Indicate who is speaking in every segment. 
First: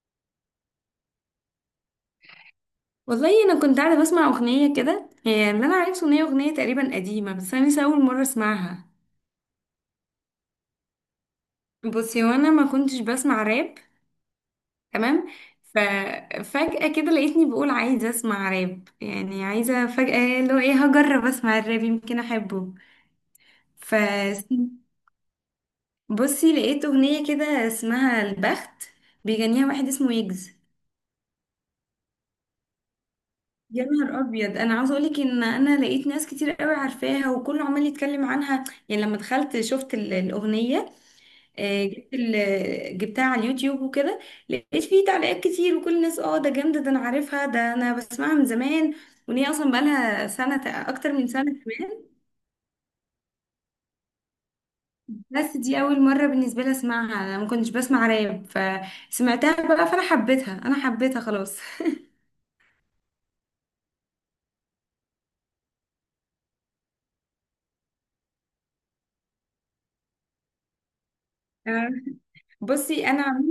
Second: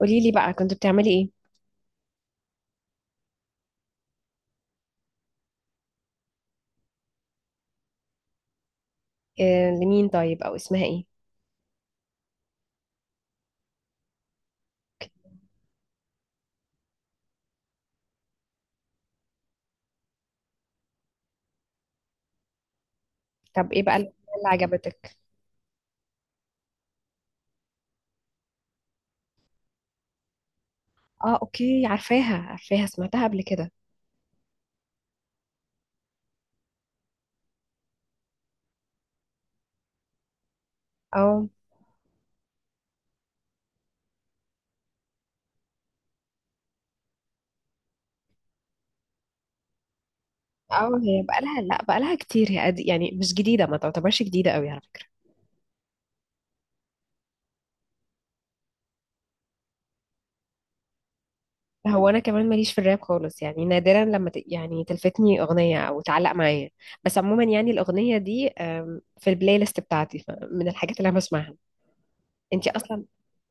Speaker 1: قولي لي بقى، كنت بتعملي ايه؟
Speaker 2: والله انا كنت قاعده بسمع اغنيه كده، هي اللي انا عرفته ان هي اغنيه تقريبا قديمه بس انا لسه اول مره اسمعها.
Speaker 1: آه، لمين؟ طيب او اسمها ايه؟
Speaker 2: بصي، وانا ما كنتش بسمع راب. تمام. ففجاه كده لقيتني بقول عايزه اسمع راب، يعني عايزه فجاه اللي هو ايه، هجرب اسمع الراب يمكن احبه.
Speaker 1: طب ايه
Speaker 2: ف
Speaker 1: بقى اللي عجبتك؟
Speaker 2: بصي لقيت اغنيه كده اسمها البخت، بيغنيها واحد اسمه يجز.
Speaker 1: اه اوكي، عارفاها، سمعتها قبل كده.
Speaker 2: يا نهار ابيض، انا عاوزه اقولك ان انا لقيت ناس كتير قوي عارفاها وكله عمال يتكلم عنها. يعني لما دخلت شفت الاغنيه.
Speaker 1: اه
Speaker 2: جبت جبتها على اليوتيوب وكده. لقيت فيه تعليقات كتير، وكل الناس اه ده جامدة، ده انا عارفها، ده انا بسمعها من زمان، وان هي اصلا بقالها سنة
Speaker 1: اه،
Speaker 2: اكتر
Speaker 1: هي
Speaker 2: من سنة
Speaker 1: بقالها، لا
Speaker 2: كمان.
Speaker 1: بقالها كتير، يعني مش جديدة، ما تعتبرش جديدة قوي على فكرة.
Speaker 2: بس دي اول مرة بالنسبة لي اسمعها، انا ما كنتش بسمع راب. فسمعتها بقى فانا حبيتها، انا حبيتها خلاص.
Speaker 1: هو انا كمان ماليش في الراب خالص، يعني نادرا يعني تلفتني اغنية او تعلق معايا. بس عموما يعني الاغنية دي في البلاي ليست بتاعتي، من الحاجات اللي انا بسمعها.
Speaker 2: آه،
Speaker 1: انتي اصلا
Speaker 2: بصي انا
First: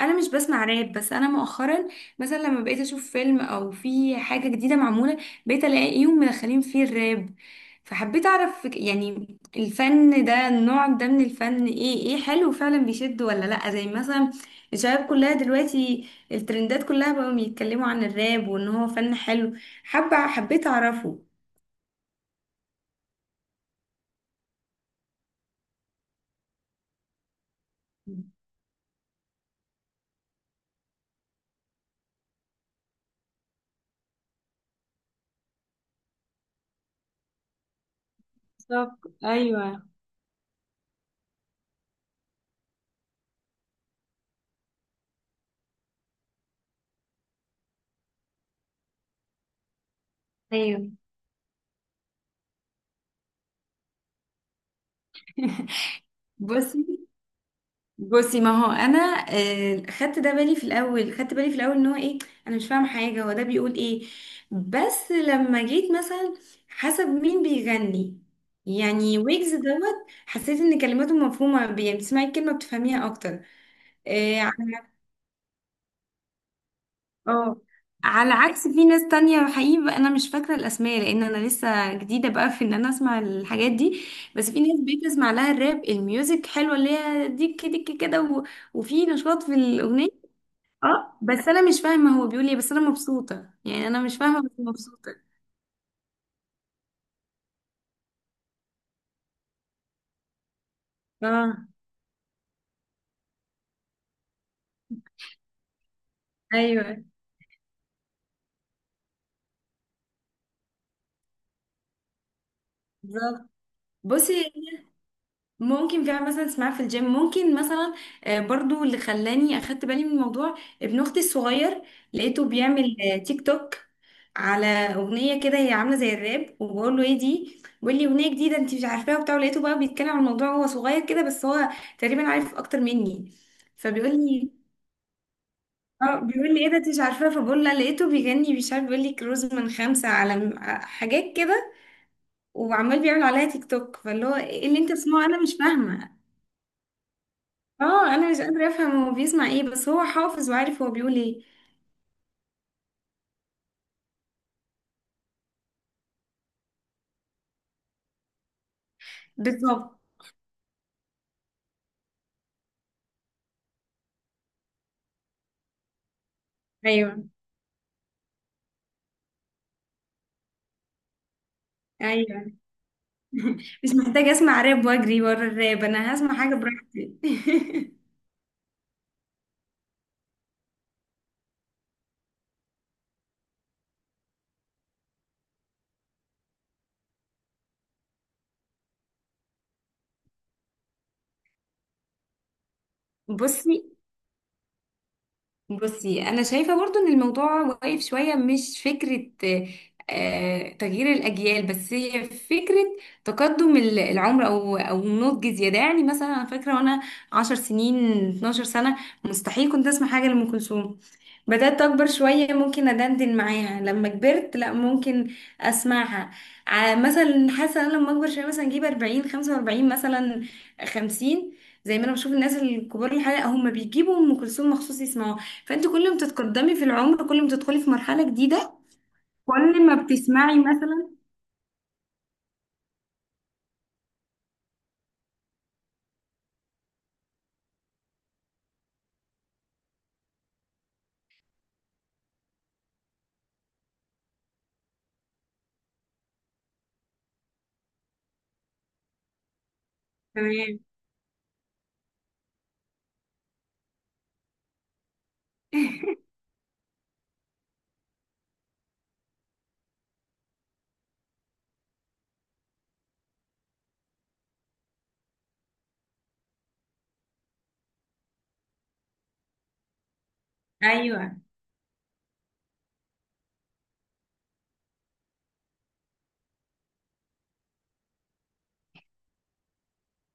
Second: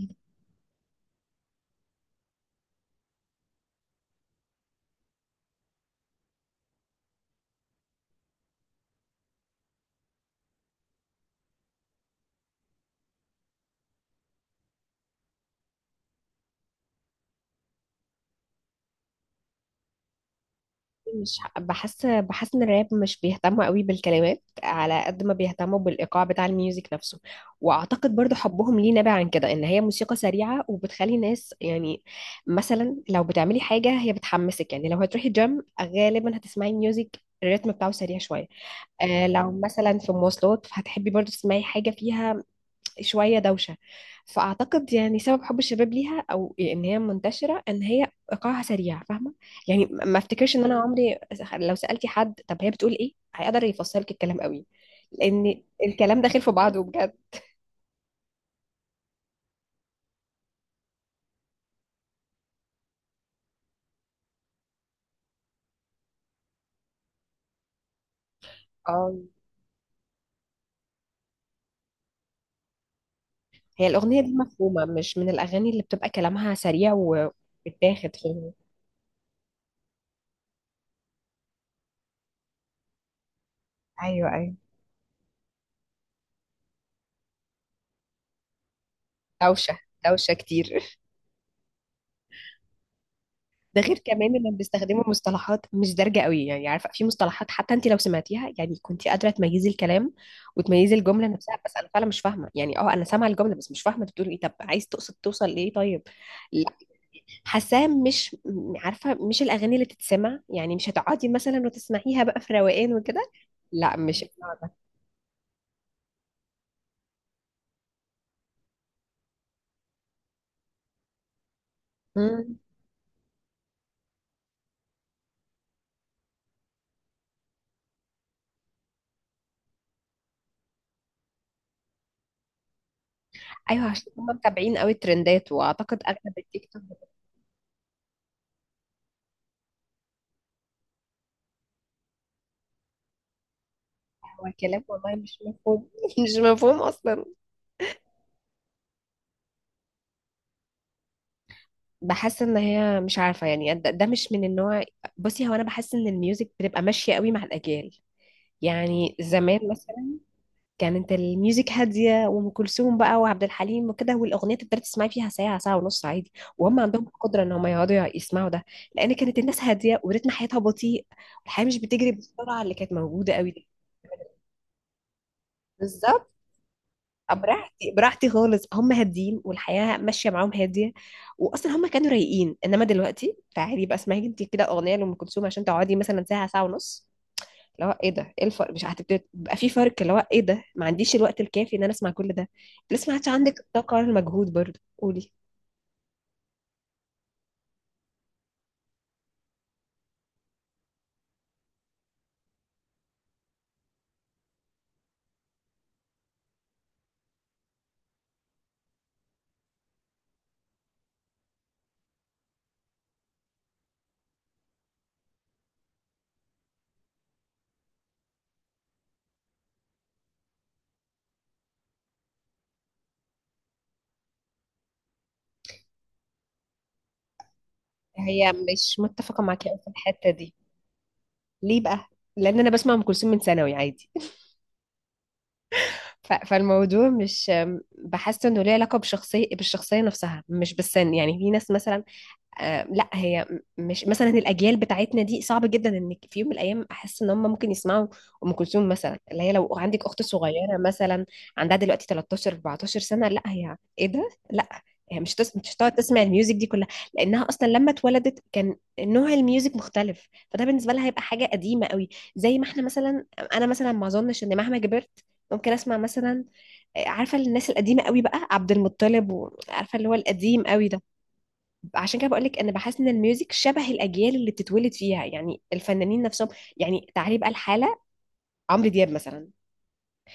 Speaker 2: انا مش بسمع راب، بس انا مؤخرا مثلا لما بقيت اشوف فيلم او في حاجه جديده معموله، بقيت الاقيهم مدخلين فيه الراب. فحبيت اعرف يعني الفن ده، النوع ده من الفن ايه، ايه حلو فعلا بيشد ولا لا؟ زي مثلا الشباب كلها دلوقتي الترندات كلها بقوا بيتكلموا عن الراب وان هو فن حلو، حابه حبيت اعرفه.
Speaker 1: مش ح- بحس ان الراب مش بيهتموا قوي بالكلمات على قد ما بيهتموا بالايقاع بتاع الميوزك نفسه. واعتقد برضو حبهم ليه نابع عن كده، ان هي موسيقى سريعه وبتخلي ناس يعني مثلا لو بتعملي حاجه هي بتحمسك، يعني لو هتروحي جيم غالبا هتسمعي ميوزك الريتم بتاعه سريع شويه.
Speaker 2: بالظبط،
Speaker 1: آه، لو
Speaker 2: ايوه.
Speaker 1: مثلا في مواصلات هتحبي برضو تسمعي حاجه فيها شوية دوشة. فأعتقد يعني سبب حب الشباب ليها أو إن هي منتشرة إن هي إيقاعها سريع، فاهمة؟ يعني ما أفتكرش إن أنا
Speaker 2: ايوه.
Speaker 1: عمري، لو سألتي حد طب هي بتقول إيه، هيقدر يفصلك الكلام قوي، لأن الكلام داخل في بعضه
Speaker 2: بصي
Speaker 1: بجد.
Speaker 2: بصي ما هو انا، آه، خدت ده بالي في الاول، خدت بالي في الاول ان هو ايه، انا مش فاهمه حاجه هو ده بيقول ايه. بس لما جيت مثلا حسب مين بيغني،
Speaker 1: اه،
Speaker 2: يعني ويجز دوت، حسيت ان كلماته مفهومه يعني بتسمعي الكلمه بتفهميها اكتر.
Speaker 1: هي الأغنية دي
Speaker 2: آه،
Speaker 1: مفهومة،
Speaker 2: على
Speaker 1: مش من الأغاني اللي بتبقى كلامها سريع
Speaker 2: اه،
Speaker 1: وبتاخد،
Speaker 2: على
Speaker 1: فاهمة.
Speaker 2: عكس في ناس تانية حقيقي بقى، انا مش فاكره الاسماء لان انا لسه جديده بقى في ان انا اسمع الحاجات دي.
Speaker 1: أيوه
Speaker 2: بس
Speaker 1: أيوه.
Speaker 2: في ناس بتسمع لها الراب، الميوزك حلوه اللي هي ديك ديك كده وفي نشاط في
Speaker 1: دوشة،
Speaker 2: الاغنيه.
Speaker 1: دوشة كتير.
Speaker 2: اه، بس انا مش فاهمه هو بيقول ايه، بس انا مبسوطه،
Speaker 1: ده
Speaker 2: يعني
Speaker 1: غير
Speaker 2: انا مش
Speaker 1: كمان
Speaker 2: فاهمه بس
Speaker 1: انهم بيستخدموا
Speaker 2: مبسوطه.
Speaker 1: مصطلحات مش دارجه قوي، يعني عارفه في مصطلحات حتى انت لو سمعتيها يعني كنت قادره تميزي الكلام وتميزي الجمله نفسها،
Speaker 2: اه.
Speaker 1: بس انا فعلا مش فاهمه، يعني اه انا سامعه الجمله بس مش فاهمه انت بتقول ايه، طب عايز تقصد توصل لايه؟ طيب لا،
Speaker 2: ايوه.
Speaker 1: حاساها مش عارفه مش الاغاني اللي تتسمع، يعني مش هتقعدي مثلا وتسمعيها بقى في روقان وكده.
Speaker 2: بالظبط.
Speaker 1: لا مش
Speaker 2: بصي
Speaker 1: النوع ده.
Speaker 2: ممكن كمان مثلا تسمعها في الجيم ممكن مثلا. آه، برضو اللي خلاني اخدت بالي من الموضوع ابن اختي الصغير، لقيته
Speaker 1: مم.
Speaker 2: بيعمل تيك توك على اغنيه كده هي عامله زي الراب، وبقول له ايه دي؟ بيقول لي اغنيه جديده انت مش عارفاها وبتاع. لقيته بقى بيتكلم عن الموضوع وهو صغير كده، بس هو تقريبا عارف اكتر مني.
Speaker 1: ايوه،
Speaker 2: فبيقول
Speaker 1: عشان هم
Speaker 2: لي
Speaker 1: متابعين قوي الترندات، واعتقد
Speaker 2: اه،
Speaker 1: اغلب
Speaker 2: بيقول لي
Speaker 1: التيك
Speaker 2: ايه ده
Speaker 1: توك
Speaker 2: انت مش
Speaker 1: بتاع،
Speaker 2: عارفه؟ فبقول لها لقيته بيغني مش عارف بيقول لي كروز من خمسه على حاجات كده، وعمال بيعمل عليها تيك توك. فاللي هو
Speaker 1: هو
Speaker 2: ايه اللي
Speaker 1: كلام
Speaker 2: انت
Speaker 1: والله
Speaker 2: بتسمعه،
Speaker 1: مش
Speaker 2: انا مش
Speaker 1: مفهوم.
Speaker 2: فاهمه.
Speaker 1: مش مفهوم اصلا.
Speaker 2: اه انا مش قادره افهم هو بيسمع ايه، بس هو حافظ وعارف هو بيقول ايه.
Speaker 1: بحس ان هي مش عارفه يعني، ده مش من النوع. بصي هو انا بحس ان الميوزك بتبقى ماشيه قوي مع الاجيال. يعني زمان
Speaker 2: بالظبط.
Speaker 1: مثلا كانت الميوزك هاديه، وام كلثوم بقى وعبد الحليم وكده، والاغنيه تقدري تسمعي فيها ساعه ساعه ونص عادي، وهم عندهم
Speaker 2: ايوه.
Speaker 1: القدره ان هم يقعدوا يسمعوا ده، لان كانت الناس هاديه وريتم حياتها بطيء، والحياه مش بتجري
Speaker 2: ايوه.
Speaker 1: بالسرعه اللي كانت موجوده قوي دي.
Speaker 2: مش محتاجه اسمع راب واجري ورا الراب، انا
Speaker 1: بالظبط.
Speaker 2: هسمع حاجه براحتي.
Speaker 1: براحتي براحتي خالص، هم هاديين والحياة ماشية معاهم هادية، وأصلا هم كانوا رايقين. إنما دلوقتي تعالي بقى اسمعي انت كده أغنية لأم كلثوم عشان تقعدي مثلا ساعة ساعة ونص، اللي هو ايه ده، ايه الفرق، مش هتبتدي بقى في فرق اللي هو ايه ده، ما عنديش الوقت الكافي ان انا اسمع كل ده، لسه ما عادش عندك
Speaker 2: بصي
Speaker 1: الطاقه ولا المجهود برضه، قولي.
Speaker 2: بصي انا شايفه برضو ان الموضوع واقف شويه، مش فكره آه، تغيير الاجيال، بس هي فكره تقدم العمر او او نضج زياده. يعني مثلا انا فاكره وانا 10 سنين، 12 سنه، مستحيل كنت اسمع حاجه لام كلثوم. بدات اكبر شويه ممكن ادندن معاها، لما كبرت لا ممكن اسمعها. مثلا حاسه انا لما اكبر شويه مثلا اجيب 40، 45 مثلا، 50، زي ما انا بشوف الناس الكبار، الحقيقه هم بيجيبوا ام كلثوم مخصوص يسمعوها. فانت كل ما تتقدمي في العمر، كل ما تدخلي في مرحلة
Speaker 1: هي
Speaker 2: جديدة،
Speaker 1: مش متفقه معاك أوي
Speaker 2: كل
Speaker 1: في
Speaker 2: ما
Speaker 1: الحته دي.
Speaker 2: بتسمعي مثلا.
Speaker 1: ليه بقى؟ لان انا بسمع ام كلثوم من ثانوي عادي. فالموضوع مش، بحس انه ليه علاقه بشخصيه، بالشخصيه نفسها مش بالسن. يعني في ناس مثلا، آه، لا مش مثلا الاجيال بتاعتنا دي صعب جدا ان في يوم من الايام احس ان هم ممكن يسمعوا ام كلثوم مثلا، اللي هي لو عندك اخت صغيره
Speaker 2: تمام.
Speaker 1: مثلا، عندها دلوقتي 13 14 سنه، لا هي ايه ده، لا هي مش هتقعد تسمع الميوزك دي كلها، لانها اصلا لما اتولدت كان نوع الميوزك مختلف، فده بالنسبه لها هيبقى حاجه قديمه قوي. زي ما احنا مثلا، انا مثلا ما اظنش ان مهما كبرت ممكن اسمع مثلا، آه، عارفه الناس القديمه قوي بقى، عبد المطلب، وعارفه اللي هو القديم قوي ده.
Speaker 2: ايوه.
Speaker 1: عشان كده بقول لك انا بحس ان الميوزك شبه الاجيال اللي بتتولد فيها، يعني الفنانين نفسهم. يعني تعالي بقى الحاله، عمرو دياب مثلا،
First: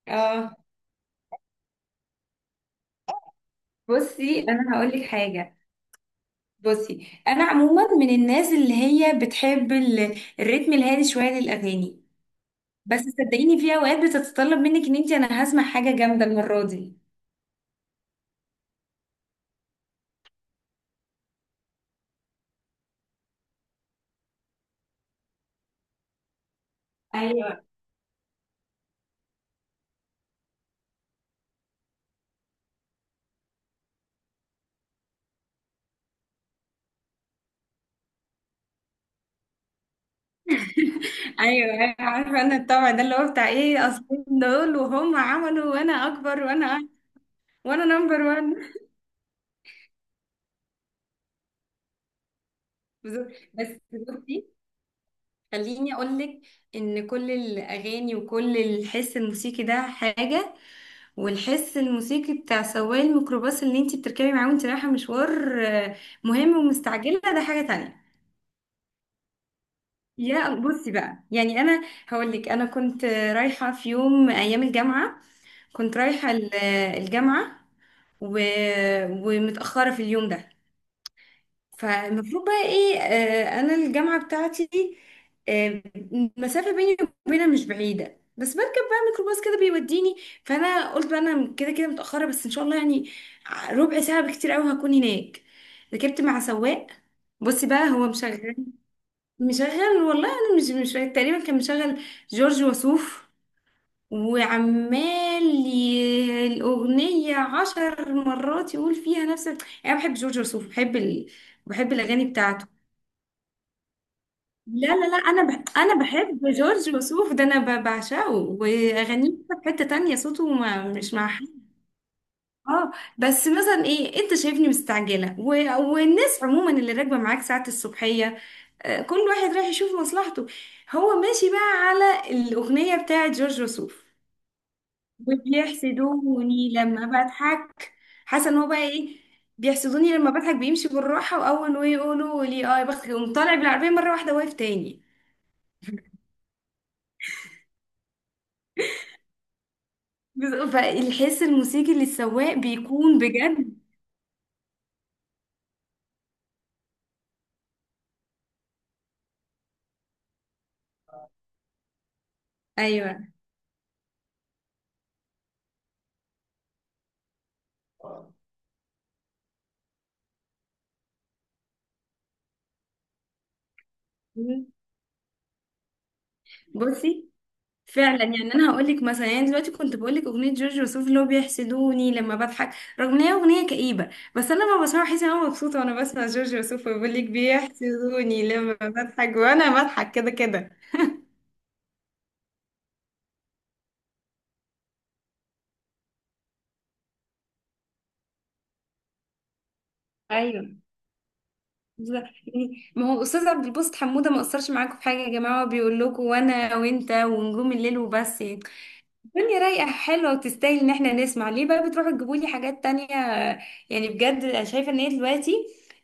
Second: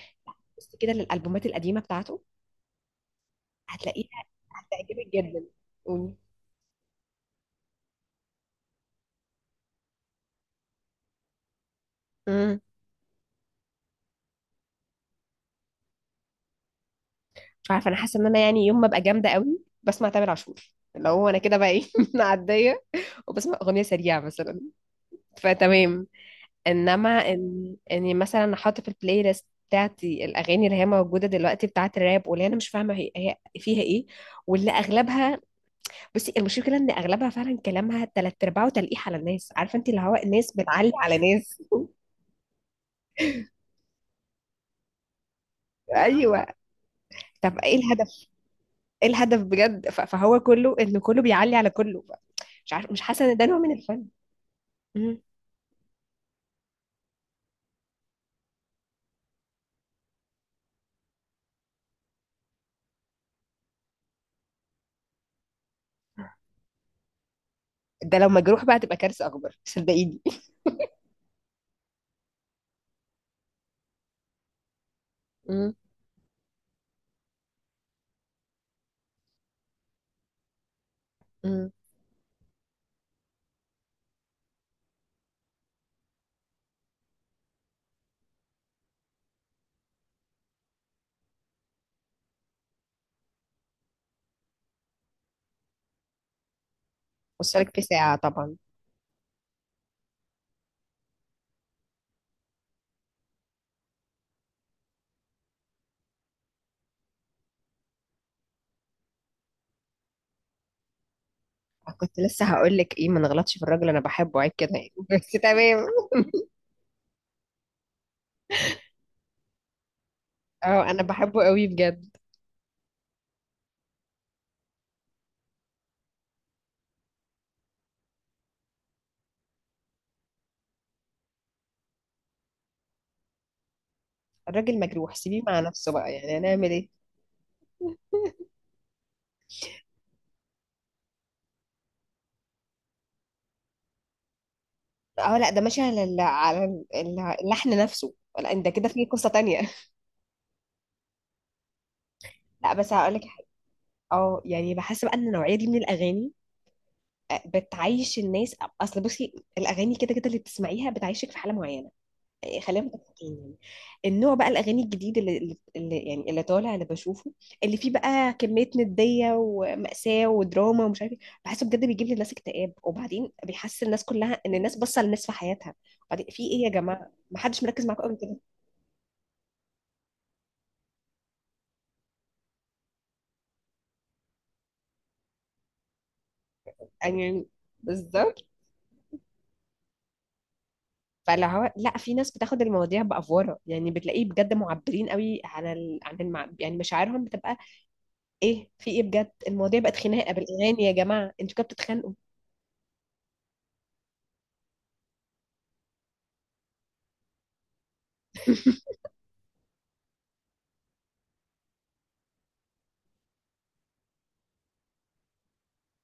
Speaker 2: اه
Speaker 1: بصي كده للالبومات القديمه بتاعته، هتلاقيها
Speaker 2: بصي انا هقول لك
Speaker 1: هتعجبك جدا.
Speaker 2: حاجه.
Speaker 1: قولي.
Speaker 2: بصي انا عموما من الناس اللي هي بتحب الريتم الهادي شويه للاغاني.
Speaker 1: امم.
Speaker 2: بس صدقيني في اوقات بتتطلب منك ان انت، انا هسمع حاجه جامده المره دي.
Speaker 1: مش عارفه، انا حاسه ان انا يعني يوم ما ابقى جامده قوي بسمع تامر عاشور، اللي هو انا كده بقى ايه معديه، وبسمع اغنيه سريعه مثلا، فتمام. انما
Speaker 2: ايوه.
Speaker 1: ان اني مثلا احط في البلاي ليست بتاعتي الاغاني اللي هي موجوده دلوقتي بتاعت الراب، واللي انا مش فاهمه هي هي فيها ايه، واللي اغلبها، بصي المشكله ان اغلبها فعلا كلامها تلات ارباعه تلقيح على الناس، عارفه انت اللي هو الناس بتعلي على ناس.
Speaker 2: ايوه أيوة، عارفه انا الطبع ده اللي هو بتاع ايه، اصلين دول وهم عملوا وانا اكبر،
Speaker 1: ايوه.
Speaker 2: وانا
Speaker 1: طب ايه
Speaker 2: وانا نمبر
Speaker 1: الهدف،
Speaker 2: وان.
Speaker 1: ايه الهدف بجد، فهو كله ان كله بيعلي على كله، ف- مش عارف، مش
Speaker 2: بالظبط.
Speaker 1: حاسه ان ده نوع
Speaker 2: بس
Speaker 1: من الفن.
Speaker 2: بصي
Speaker 1: مم.
Speaker 2: خليني أقولك إن كل الأغاني وكل الحس الموسيقي ده حاجة، والحس الموسيقي بتاع سواق الميكروباص اللي انتي بتركبي معاه وانتي رايحة مشوار مهم ومستعجلة ده حاجة تانية.
Speaker 1: ده لو مجروح بقى تبقى كارثه اكبر صدقيني.
Speaker 2: يا بصي بقى يعني أنا هقولك أنا كنت رايحة في يوم أيام الجامعة،
Speaker 1: مم.
Speaker 2: كنت رايحة الجامعة و... ومتأخرة في اليوم ده.
Speaker 1: مم.
Speaker 2: فالمفروض بقى ايه آه، انا الجامعة بتاعتي دي، آه المسافة بيني وبينها مش بعيدة، بس بركب بقى ميكروباص كده بيوديني. فانا قلت بقى انا كده كده متأخرة، بس ان شاء الله يعني ربع ساعة بكتير قوي هكون هناك. ركبت مع سواق، بصي
Speaker 1: وصلك في
Speaker 2: بقى هو
Speaker 1: ساعه
Speaker 2: مشغل،
Speaker 1: طبعا.
Speaker 2: مشغل والله انا مش فاكرة. تقريبا كان مشغل جورج وسوف، وعمال الأغنية عشر مرات يقول فيها نفس، يعني أنا بحب جورج وسوف، بحب بحب
Speaker 1: كنت
Speaker 2: الأغاني
Speaker 1: لسه
Speaker 2: بتاعته.
Speaker 1: هقول لك ايه، ما نغلطش في الراجل، انا بحبه، عيب كده
Speaker 2: لا
Speaker 1: يعني
Speaker 2: لا لا
Speaker 1: بس
Speaker 2: انا
Speaker 1: تمام.
Speaker 2: انا بحب جورج وسوف، ده انا بعشقه، واغانيه في حته تانية، صوته ما...
Speaker 1: اه انا
Speaker 2: مش مع
Speaker 1: بحبه
Speaker 2: حد.
Speaker 1: قوي بجد.
Speaker 2: اه. بس مثلا ايه انت شايفني مستعجله والناس عموما اللي راكبه معاك ساعه الصبحيه، آه، كل واحد رايح يشوف مصلحته، هو ماشي بقى على الاغنيه بتاعه جورج وسوف،
Speaker 1: الراجل مجروح سيبيه مع نفسه بقى، يعني هنعمل
Speaker 2: وبيحسدوني
Speaker 1: ايه.
Speaker 2: لما بضحك. حسن هو بقى ايه، بيحسدوني لما بضحك، بيمشي بالراحه واول ما يقولوا لي اه يا بختك يقوم طالع بالعربيه مره واحده واقف تاني.
Speaker 1: اه لا ده ماشي على اللحن نفسه. لا انت كده في قصة تانية.
Speaker 2: فالحس الموسيقي للسواق
Speaker 1: لا بس هقول
Speaker 2: بيكون
Speaker 1: لك حاجة.
Speaker 2: بجد.
Speaker 1: اه يعني بحس بقى ان النوعية دي من الاغاني، آه، بتعيش الناس. اصل بصي الاغاني كده كده اللي بتسمعيها بتعيشك في حالة معينة، آه، خلينا
Speaker 2: ايوه.
Speaker 1: متفقين يعني. النوع بقى الاغاني الجديد يعني اللي طالع اللي بشوفه، اللي فيه بقى كمية ندية ومأساة ودراما ومش عارف ايه، بحسه بجد بيجيب للناس اكتئاب، وبعدين بيحس الناس كلها ان
Speaker 2: مم.
Speaker 1: الناس باصة للناس في حياتها، بعدين في ايه يا جماعة،
Speaker 2: بصي
Speaker 1: ما حدش مركز معاكم قوي
Speaker 2: فعلا،
Speaker 1: كده،
Speaker 2: يعني انا هقول لك مثلا، يعني دلوقتي كنت بقول لك اغنيه جورج وسوف اللي هو بيحسدوني لما بضحك، رغم ان هي اغنيه كئيبه، بس انا لما بسمعها بحس ان انا مبسوطه، وانا بسمع جورج وسوف بيقول لك
Speaker 1: يعني. بالظبط.
Speaker 2: بيحسدوني لما بضحك وانا بضحك كده كده.
Speaker 1: فاللي هو لا، في ناس بتاخد المواضيع بأفورة، يعني بتلاقيه بجد معبرين قوي عن يعني مشاعرهم بتبقى ايه، في ايه بجد، المواضيع بقت خناقة
Speaker 2: ايوه.
Speaker 1: بالأغاني، يا جماعة انتوا كده بتتخانقوا.
Speaker 2: بالظبط. يعني ما هو استاذ عبد الباسط حموده ما قصرش معاكم في حاجه يا جماعه، هو بيقول لكم وانا وانت ونجوم الليل وبس يعني. الدنيا رايقة حلوة وتستاهل ان احنا نسمع ليه بقى بتروحوا تجيبوا لي حاجات تانية؟ يعني بجد انا شايفة ان هي دلوقتي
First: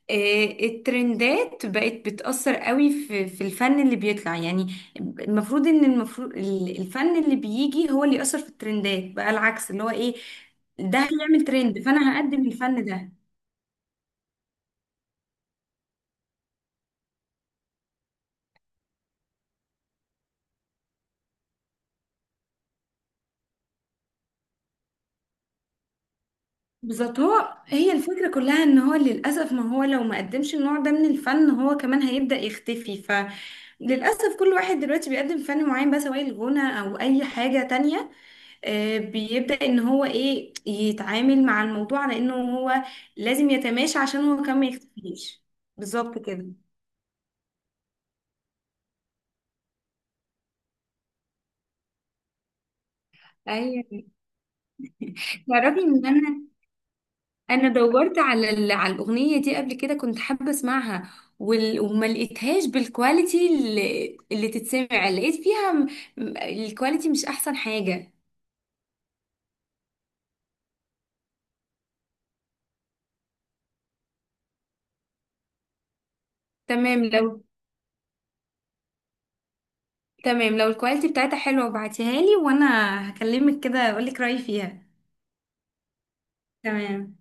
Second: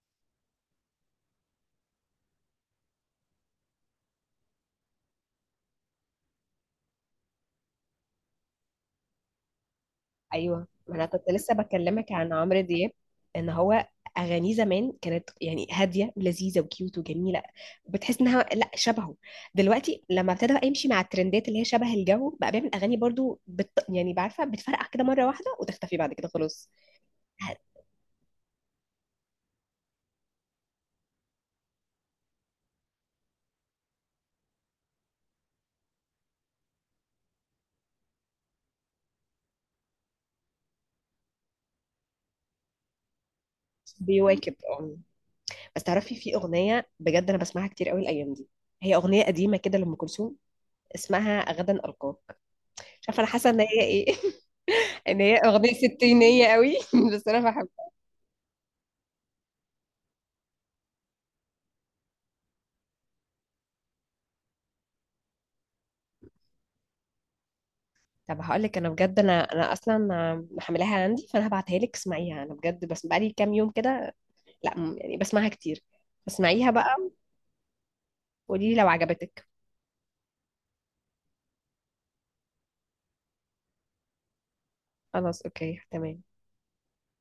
Speaker 2: آه، الترندات بقت بتأثر قوي في في الفن اللي بيطلع. يعني المفروض ان المفروض الفن اللي بيجي هو اللي يأثر في الترندات، بقى العكس اللي هو ايه،
Speaker 1: ايوه ما
Speaker 2: ده
Speaker 1: انا كنت
Speaker 2: هيعمل
Speaker 1: لسه
Speaker 2: ترند
Speaker 1: بكلمك
Speaker 2: فانا
Speaker 1: عن
Speaker 2: هقدم
Speaker 1: عمرو
Speaker 2: الفن
Speaker 1: دياب،
Speaker 2: ده.
Speaker 1: ان هو اغانيه زمان كانت يعني هاديه ولذيذه وكيوت وجميله، بتحس انها لا شبهه، دلوقتي لما ابتدى بقى يمشي مع الترندات اللي هي شبه الجو بقى، بيعمل اغاني برضو يعني بعرفه بتفرقع كده مره واحده وتختفي بعد كده خلاص.
Speaker 2: بالظبط. هو هي الفكرة كلها ان هو للأسف، ما هو لو ما قدمش النوع ده من الفن هو كمان هيبدأ يختفي. فللأسف كل واحد دلوقتي بيقدم فن معين بقى سواء الغنى أو أي حاجة تانية، آه، بيبدأ ان هو ايه يتعامل مع الموضوع على انه هو لازم يتماشى عشان هو
Speaker 1: بيواكب
Speaker 2: كمان ما
Speaker 1: اه.
Speaker 2: يختفيش.
Speaker 1: بس تعرفي
Speaker 2: بالظبط
Speaker 1: في
Speaker 2: كده.
Speaker 1: اغنيه بجد انا بسمعها كتير قوي الايام دي، هي اغنيه قديمه كده لام كلثوم، اسمها غدا القاك، مش عارفه انا حاسه ان هي
Speaker 2: ايوه.
Speaker 1: ايه ان هي اغنيه
Speaker 2: تعرفي ان انا،
Speaker 1: ستينيه قوي بس انا
Speaker 2: انا
Speaker 1: بحبها.
Speaker 2: دورت على على الاغنيه دي قبل كده، كنت حابه اسمعها وما لقيتهاش بالكواليتي اللي تتسمع، لقيت فيها الكواليتي مش احسن حاجه.
Speaker 1: طب هقول لك انا بجد، انا انا اصلا محملاها عندي، فانا هبعتها لك اسمعيها، انا بجد بس بقالي كام يوم كده، لا يعني بسمعها كتير، اسمعيها بقى
Speaker 2: تمام لو،
Speaker 1: وقولي لي لو عجبتك.
Speaker 2: تمام لو الكواليتي بتاعتها حلوه ابعتيها لي، وانا هكلمك كده اقول لك رايي فيها.
Speaker 1: خلاص اوكي تمام.
Speaker 2: تمام.